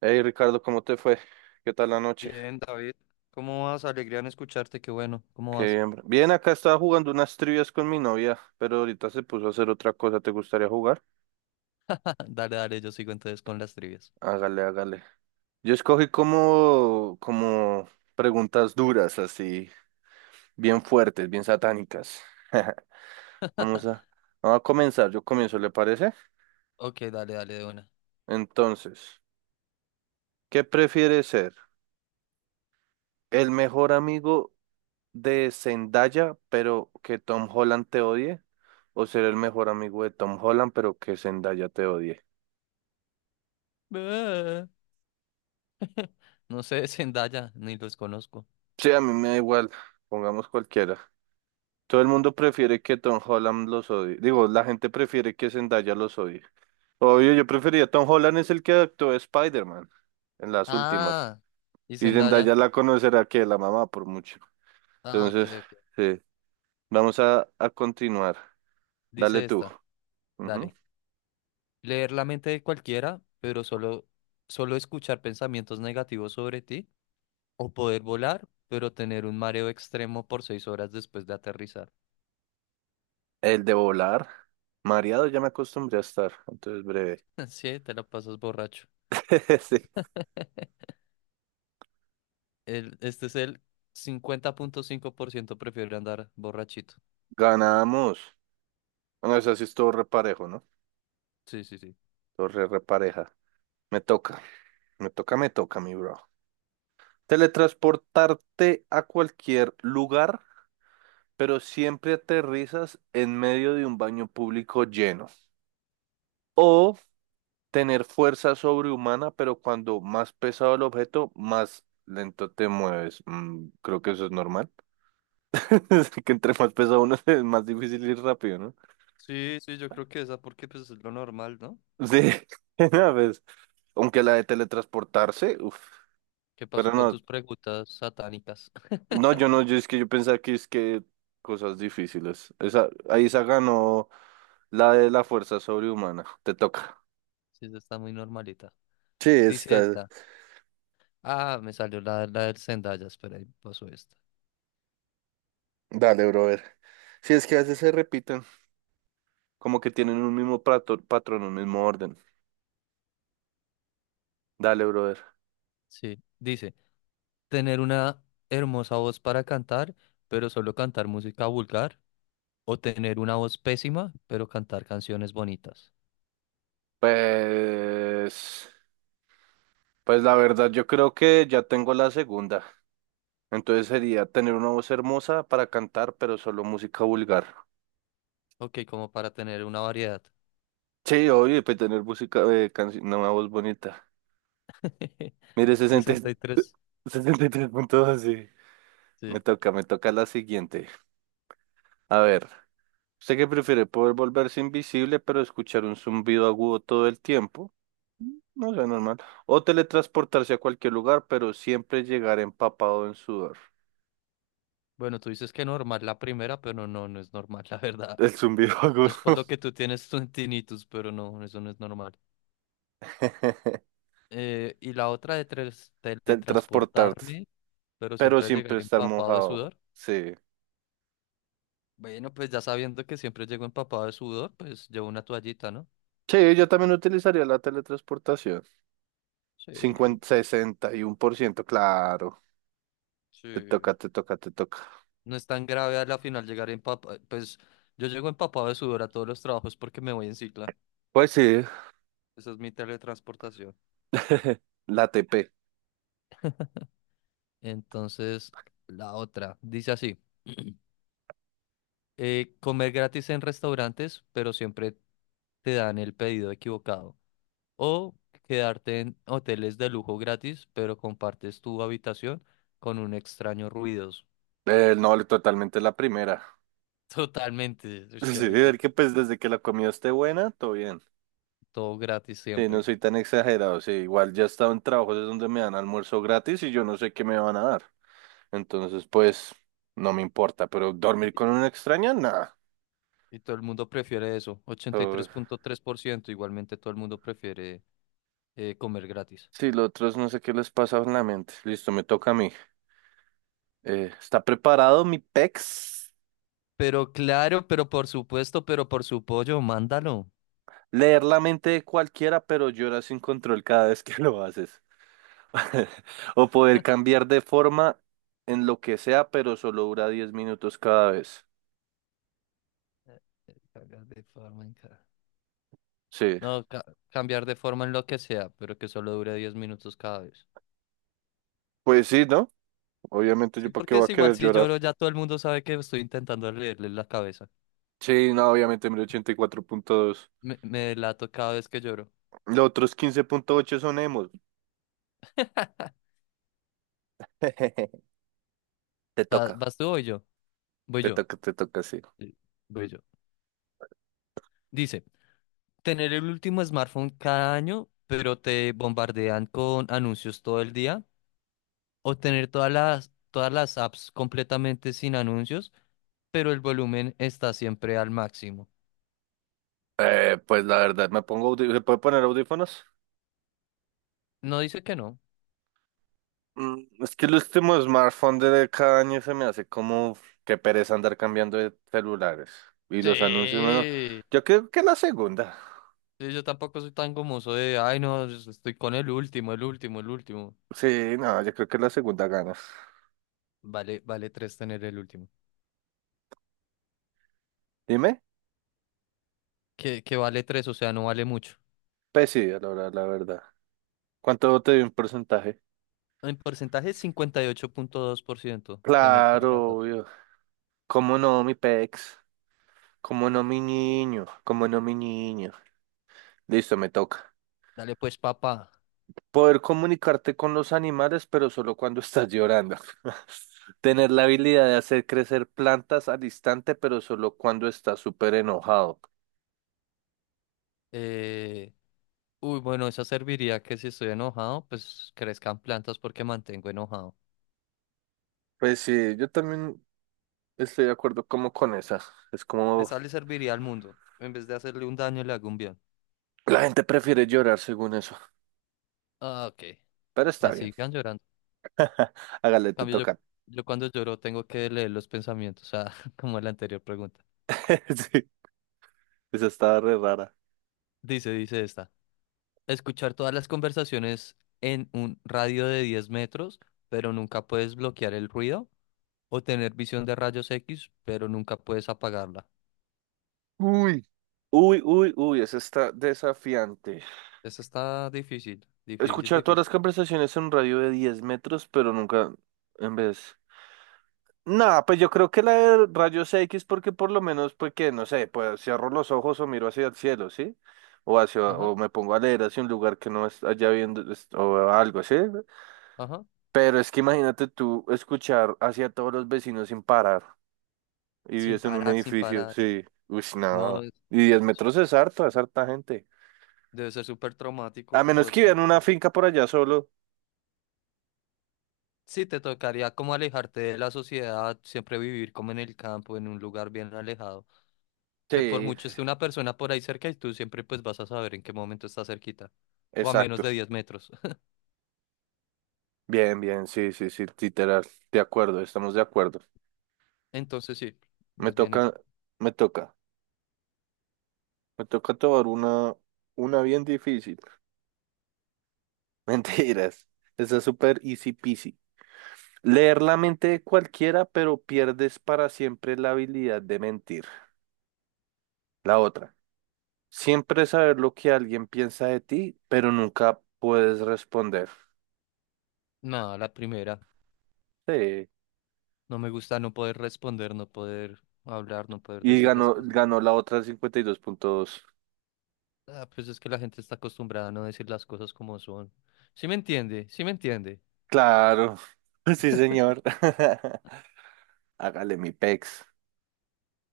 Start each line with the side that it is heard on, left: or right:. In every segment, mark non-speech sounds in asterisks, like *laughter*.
right: Hey Ricardo, ¿cómo te fue? ¿Qué tal la noche?
left: Bien, David. ¿Cómo vas? Alegría en escucharte, qué bueno. ¿Cómo
right: Que
left: vas?
right: bien, bro. Bien, acá estaba jugando unas trivias con mi novia, pero ahorita se puso a hacer otra cosa. ¿Te gustaría jugar?
left: *laughs* Dale, dale, yo sigo entonces con las trivias.
right: Hágale, hágale. Yo escogí como preguntas duras, así, bien fuertes, bien satánicas. *laughs* Vamos a,
left: *laughs*
right: vamos a comenzar. Yo comienzo, ¿le parece?
left: Ok, dale, dale de una.
right: Entonces, ¿qué prefiere ser? ¿El mejor amigo de Zendaya, pero que Tom Holland te odie, o ser el mejor amigo de Tom Holland, pero que Zendaya te odie?
left: Ah. *laughs* No sé, Zendaya, ni los conozco.
right: Sí, a mí me da igual, pongamos cualquiera. Todo el mundo prefiere que Tom Holland los odie. Digo, la gente prefiere que Zendaya los odie. Obvio, yo prefería Tom Holland es el que actuó de Spider-Man en las últimas.
left: Ah, y
right: Y Zendaya
left: Zendaya.
right: la conocerá que la mamá por mucho.
left: Ah, ok,
right: Entonces,
left: ok.
right: sí, vamos a continuar. Dale
left: Dice
right: tú.
left: esta,
right: Ujú.
left: dale. Leer la mente de cualquiera, pero solo escuchar pensamientos negativos sobre ti. O poder volar, pero tener un mareo extremo por 6 horas después de aterrizar.
right: El de volar. Mareado ya me acostumbré a estar, entonces breve.
left: *laughs* Sí, te la pasas borracho.
right: *laughs* Sí.
left: Este es el 50,5% prefiere andar borrachito.
right: Ganamos. Bueno, eso sí es todo reparejo, ¿no?
left: Sí, sí, sí.
right: Todo re repareja. Me toca, me toca, me toca, mi bro. Teletransportarte a cualquier lugar, pero siempre aterrizas en medio de un baño público lleno. O tener fuerza sobrehumana, pero cuando más pesado el objeto, más lento te mueves. Creo que eso es normal. *laughs* Que entre más pesado uno *laughs* es más difícil ir rápido, ¿no?
left: Sí, sí, yo creo que esa, porque pues es lo normal, ¿no?
right: Sí, *laughs* a veces, aunque la de teletransportarse, uff,
left: ¿Qué
right: pero
left: pasó con
right: no,
left: tus preguntas satánicas?
right: no,
left: *laughs*
right: yo es que yo pensaba que es que cosas difíciles. Esa, ahí se ganó la de la fuerza sobrehumana, te toca.
left: Sí, esa está muy normalita.
right: Sí,
left: Dice
right: está,
left: esta. Ah, me salió la del Zendaya, espera, ahí pasó esta.
right: dale, bro, a ver. Sí, es que a veces se repiten, como que tienen un mismo patrón, un mismo orden. Dale, brother.
left: Sí, dice, tener una hermosa voz para cantar, pero solo cantar música vulgar, o tener una voz pésima, pero cantar canciones bonitas.
right: Pues, pues la verdad, yo creo que ya tengo la segunda. Entonces sería tener una voz hermosa para cantar, pero solo música vulgar.
left: Ok, como para tener una variedad.
right: Sí, obvio, y pues tener música, no, una voz bonita.
left: *laughs*
right: Mire,
left: 63.
right: *laughs* 63 puntos sí.
left: Sí.
right: Me toca la siguiente. A ver, ¿usted qué prefiere? ¿Poder volverse invisible, pero escuchar un zumbido agudo todo el tiempo? No sé, normal. O teletransportarse a cualquier lugar, pero siempre llegar empapado en sudor.
left: Bueno, tú dices que normal la primera, pero no, no no es normal, *laughs* la
right: *laughs*
left: verdad.
right: El zumbido agudo.
left: Es por lo que tú tienes tu tinnitus, pero no, eso no es normal.
right: *laughs*
left: Y la otra de
right: Teletransportarse,
left: teletransportarme, pero
right: pero
left: siempre
right: siempre
left: llegar
right: estar
left: empapado de
right: mojado.
left: sudor.
right: Sí.
left: Bueno, pues ya sabiendo que siempre llego empapado de sudor, pues llevo una toallita, ¿no?
right: Sí, yo también utilizaría la teletransportación.
left: Sí,
right: Cincuenta, 61%, claro. Te
left: sí.
right: toca, te toca, te toca.
left: No es tan grave al final llegar empapado. Pues yo llego empapado de sudor a todos los trabajos porque me voy en cicla.
right: Pues sí,
left: Esa es mi teletransportación.
right: *laughs* la TP.
left: Entonces, la otra dice así. *clears throat* Comer gratis en restaurantes, pero siempre te dan el pedido equivocado. O quedarte en hoteles de lujo gratis, pero compartes tu habitación con un extraño ruidos.
right: No, totalmente la primera. *laughs*
left: *laughs* Totalmente, es que
right: Sí,
left: rico.
right: ver que pues desde que la comida esté buena, todo bien.
left: Todo gratis
right: Sí, no
left: siempre.
right: soy tan exagerado. Sí, igual ya he estado en trabajos es donde me dan almuerzo gratis y yo no sé qué me van a dar. Entonces, pues, no me importa. Pero
left: Y,
right: dormir con una extraña, nada.
left: y todo el mundo prefiere eso. Ochenta y tres
right: Uf.
left: punto tres por ciento, igualmente, todo el mundo prefiere comer gratis.
right: Sí, los otros no sé qué les pasa en la mente. Listo, me toca a mí. ¿Está preparado mi pex?
left: Pero claro, pero por supuesto, pero por su pollo, mándalo.
right: Leer la mente de cualquiera, pero llora sin control cada vez *laughs* que lo haces. *laughs* O poder cambiar de forma en lo que sea, pero solo dura 10 minutos cada vez.
left: Cagas de forma en cara.
right: Sí.
left: No, cambiar de forma en lo que sea, pero que solo dure 10 minutos cada vez.
right: Pues sí, ¿no? Obviamente, ¿yo
left: Sí,
right: para qué
left: porque
right: voy
left: es
right: a
left: igual
right: querer
left: si
right: llorar?
left: lloro, ya todo el mundo sabe que estoy intentando leerle la cabeza.
right: Sí, no, obviamente, 1084,2.
left: Me delato cada vez que lloro.
right: Los otros 15,8 son emos.
left: *laughs*
right: *laughs* Te toca,
left: ¿Vas tú o voy yo? Voy
right: te
left: yo.
right: toca, te toca, sí.
left: Sí, voy yo. Dice, tener el último smartphone cada año, pero te bombardean con anuncios todo el día. O tener todas las apps completamente sin anuncios, pero el volumen está siempre al máximo.
right: Pues la verdad, me pongo ¿se puede poner audífonos?
left: No dice que no.
right: Es que el último smartphone de cada año se me hace como que pereza andar cambiando de celulares. Y los anuncios, bueno,
left: Sí.
right: yo creo que la segunda.
left: Sí, yo tampoco soy tan gomoso. Soy de, ay, no, yo estoy con el último, el último, el último.
right: Sí, no, yo creo que la segunda ganas.
left: Vale 3 tener el último.
right: Dime,
left: Que vale 3, o sea, no vale mucho.
right: pues sí, la verdad, la verdad. ¿Cuánto te dio un porcentaje?
left: En porcentaje, 58,2% tener todas las
right: Claro,
left: apps.
right: obvio. ¿Cómo no, mi pex? ¿Cómo no, mi niño? ¿Cómo no, mi niño? Listo, me toca.
left: Dale pues, papá.
right: Poder comunicarte con los animales, pero solo cuando estás llorando. *laughs* Tener la habilidad de hacer crecer plantas al instante, pero solo cuando estás súper enojado.
left: Eh, uy, bueno, esa serviría que si estoy enojado, pues crezcan plantas porque mantengo enojado.
right: Pues sí, yo también estoy de acuerdo como con esa. Es como
left: Esa le serviría al mundo. En vez de hacerle un daño, le hago un bien.
right: la gente prefiere llorar según eso.
left: Ah, ok.
right: Pero está
left: Que
right: bien.
left: sigan llorando.
right: *laughs* Hágale,
left: En
right: te
left: cambio, yo,
right: toca.
left: yo cuando lloro tengo que leer los pensamientos, o sea, *laughs* como la anterior pregunta.
right: *laughs* Sí, esa estaba re rara.
left: Dice esta. Escuchar todas las conversaciones en un radio de 10 metros, pero nunca puedes bloquear el ruido. O tener visión de rayos X, pero nunca puedes apagarla.
right: Uy. Uy, uy, uy, esa está desafiante.
left: Esta está difícil, difícil,
right: Escuchar todas las
left: difícil.
right: conversaciones en un radio de 10 metros, pero nunca en vez. Nada, pues yo creo que la de rayos X porque por lo menos, pues que, no sé, pues cierro los ojos o miro hacia el cielo, ¿sí? O hacia,
left: Ajá,
right: o me pongo a leer hacia un lugar que no es allá viendo, o algo, ¿sí?
left: ajá.
right: Pero es que imagínate tú escuchar hacia todos los vecinos sin parar y
left: Sin
right: vives en un
left: parar, sin
right: edificio,
left: parar.
right: sí. Uy,
left: No,
right: no. Y 10
left: su-
right: metros es harto, es harta gente.
left: debe ser súper traumático
right: A
left: todo
right: menos
left: el
right: que vivan en
left: tiempo.
right: una finca por allá solo.
left: Sí, te tocaría como alejarte de la sociedad, siempre vivir como en el campo, en un lugar bien alejado. Que por
right: Sí,
left: mucho
right: sí,
left: esté una persona por ahí cerca y tú siempre pues vas a saber en qué momento está cerquita. O a menos
right: exacto.
left: de 10 metros. *laughs*
right: Bien, bien, sí, sí, sí, literal. De acuerdo, estamos de acuerdo.
left: Entonces sí,
right: Me
left: más bien
right: toca,
left: esa.
right: me toca. Me toca tomar una bien difícil. *laughs* Mentiras. Esa es súper easy peasy. Leer la mente de cualquiera, pero pierdes para siempre la habilidad de mentir. La otra. Siempre saber lo que alguien piensa de ti, pero nunca puedes responder.
left: Nada, la primera.
right: Sí.
left: No me gusta no poder responder, no poder hablar, no poder
right: Y
left: decir las
right: ganó,
left: cosas.
right: ganó la otra 52,2.
left: Ah, pues es que la gente está acostumbrada a no decir las cosas como son. Sí me entiende, sí me entiende.
right: Claro. *laughs* Sí, señor. *laughs* Hágale mi pex.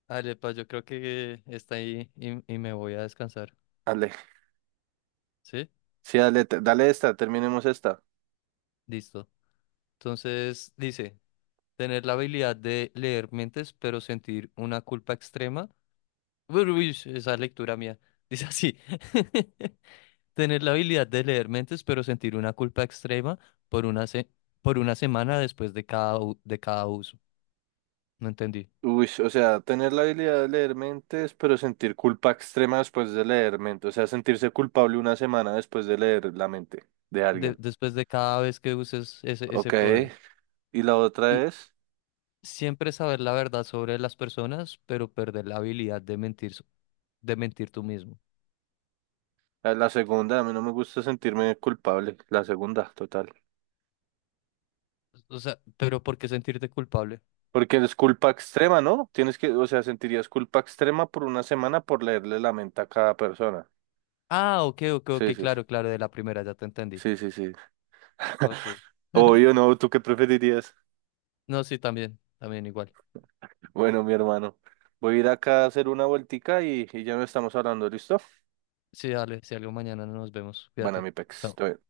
left: Ale pa, yo creo que está ahí y me voy a descansar.
right: Dale.
left: ¿Sí?
right: Sí, dale, dale esta, terminemos esta.
left: Listo. Entonces dice, tener la habilidad de leer mentes, pero sentir una culpa extrema. Uy, uy, esa es lectura mía. Dice así, *laughs* tener la habilidad de leer mentes, pero sentir una culpa extrema por una, se- por una semana después de cada uso. No entendí.
right: Uy, o sea, tener la habilidad de leer mentes, pero sentir culpa extrema después de leer mente. O sea, sentirse culpable una semana después de leer la mente de
left: De-
right: alguien.
left: después de cada vez que uses ese
right: Ok.
left: poder.
right: Y la
left: Y
right: otra es,
left: siempre saber la verdad sobre las personas, pero perder la habilidad de mentir, de mentir tú mismo.
right: la segunda, a mí no me gusta sentirme culpable. La segunda, total.
left: O sea, pero ¿por qué sentirte culpable?
right: Porque es culpa extrema, ¿no? Tienes que, o sea, sentirías culpa extrema por una semana por leerle la mente a cada persona.
left: Ah, ok, ok, ok,
right: Sí, sí,
left: claro, claro, de la primera ya te entendí.
right: sí, sí, sí.
left: Ok.
right: *laughs*
left: *laughs*
right: Obvio, no, ¿tú qué preferirías?
left: No, sí, también, también igual.
right: Bueno, mi hermano, voy a ir acá a hacer una vueltica y ya no estamos hablando, ¿listo?
left: Sí, dale, si algo mañana nos vemos.
right: Bueno,
left: Cuídate.
right: mi pex,
left: Chao.
right: estoy-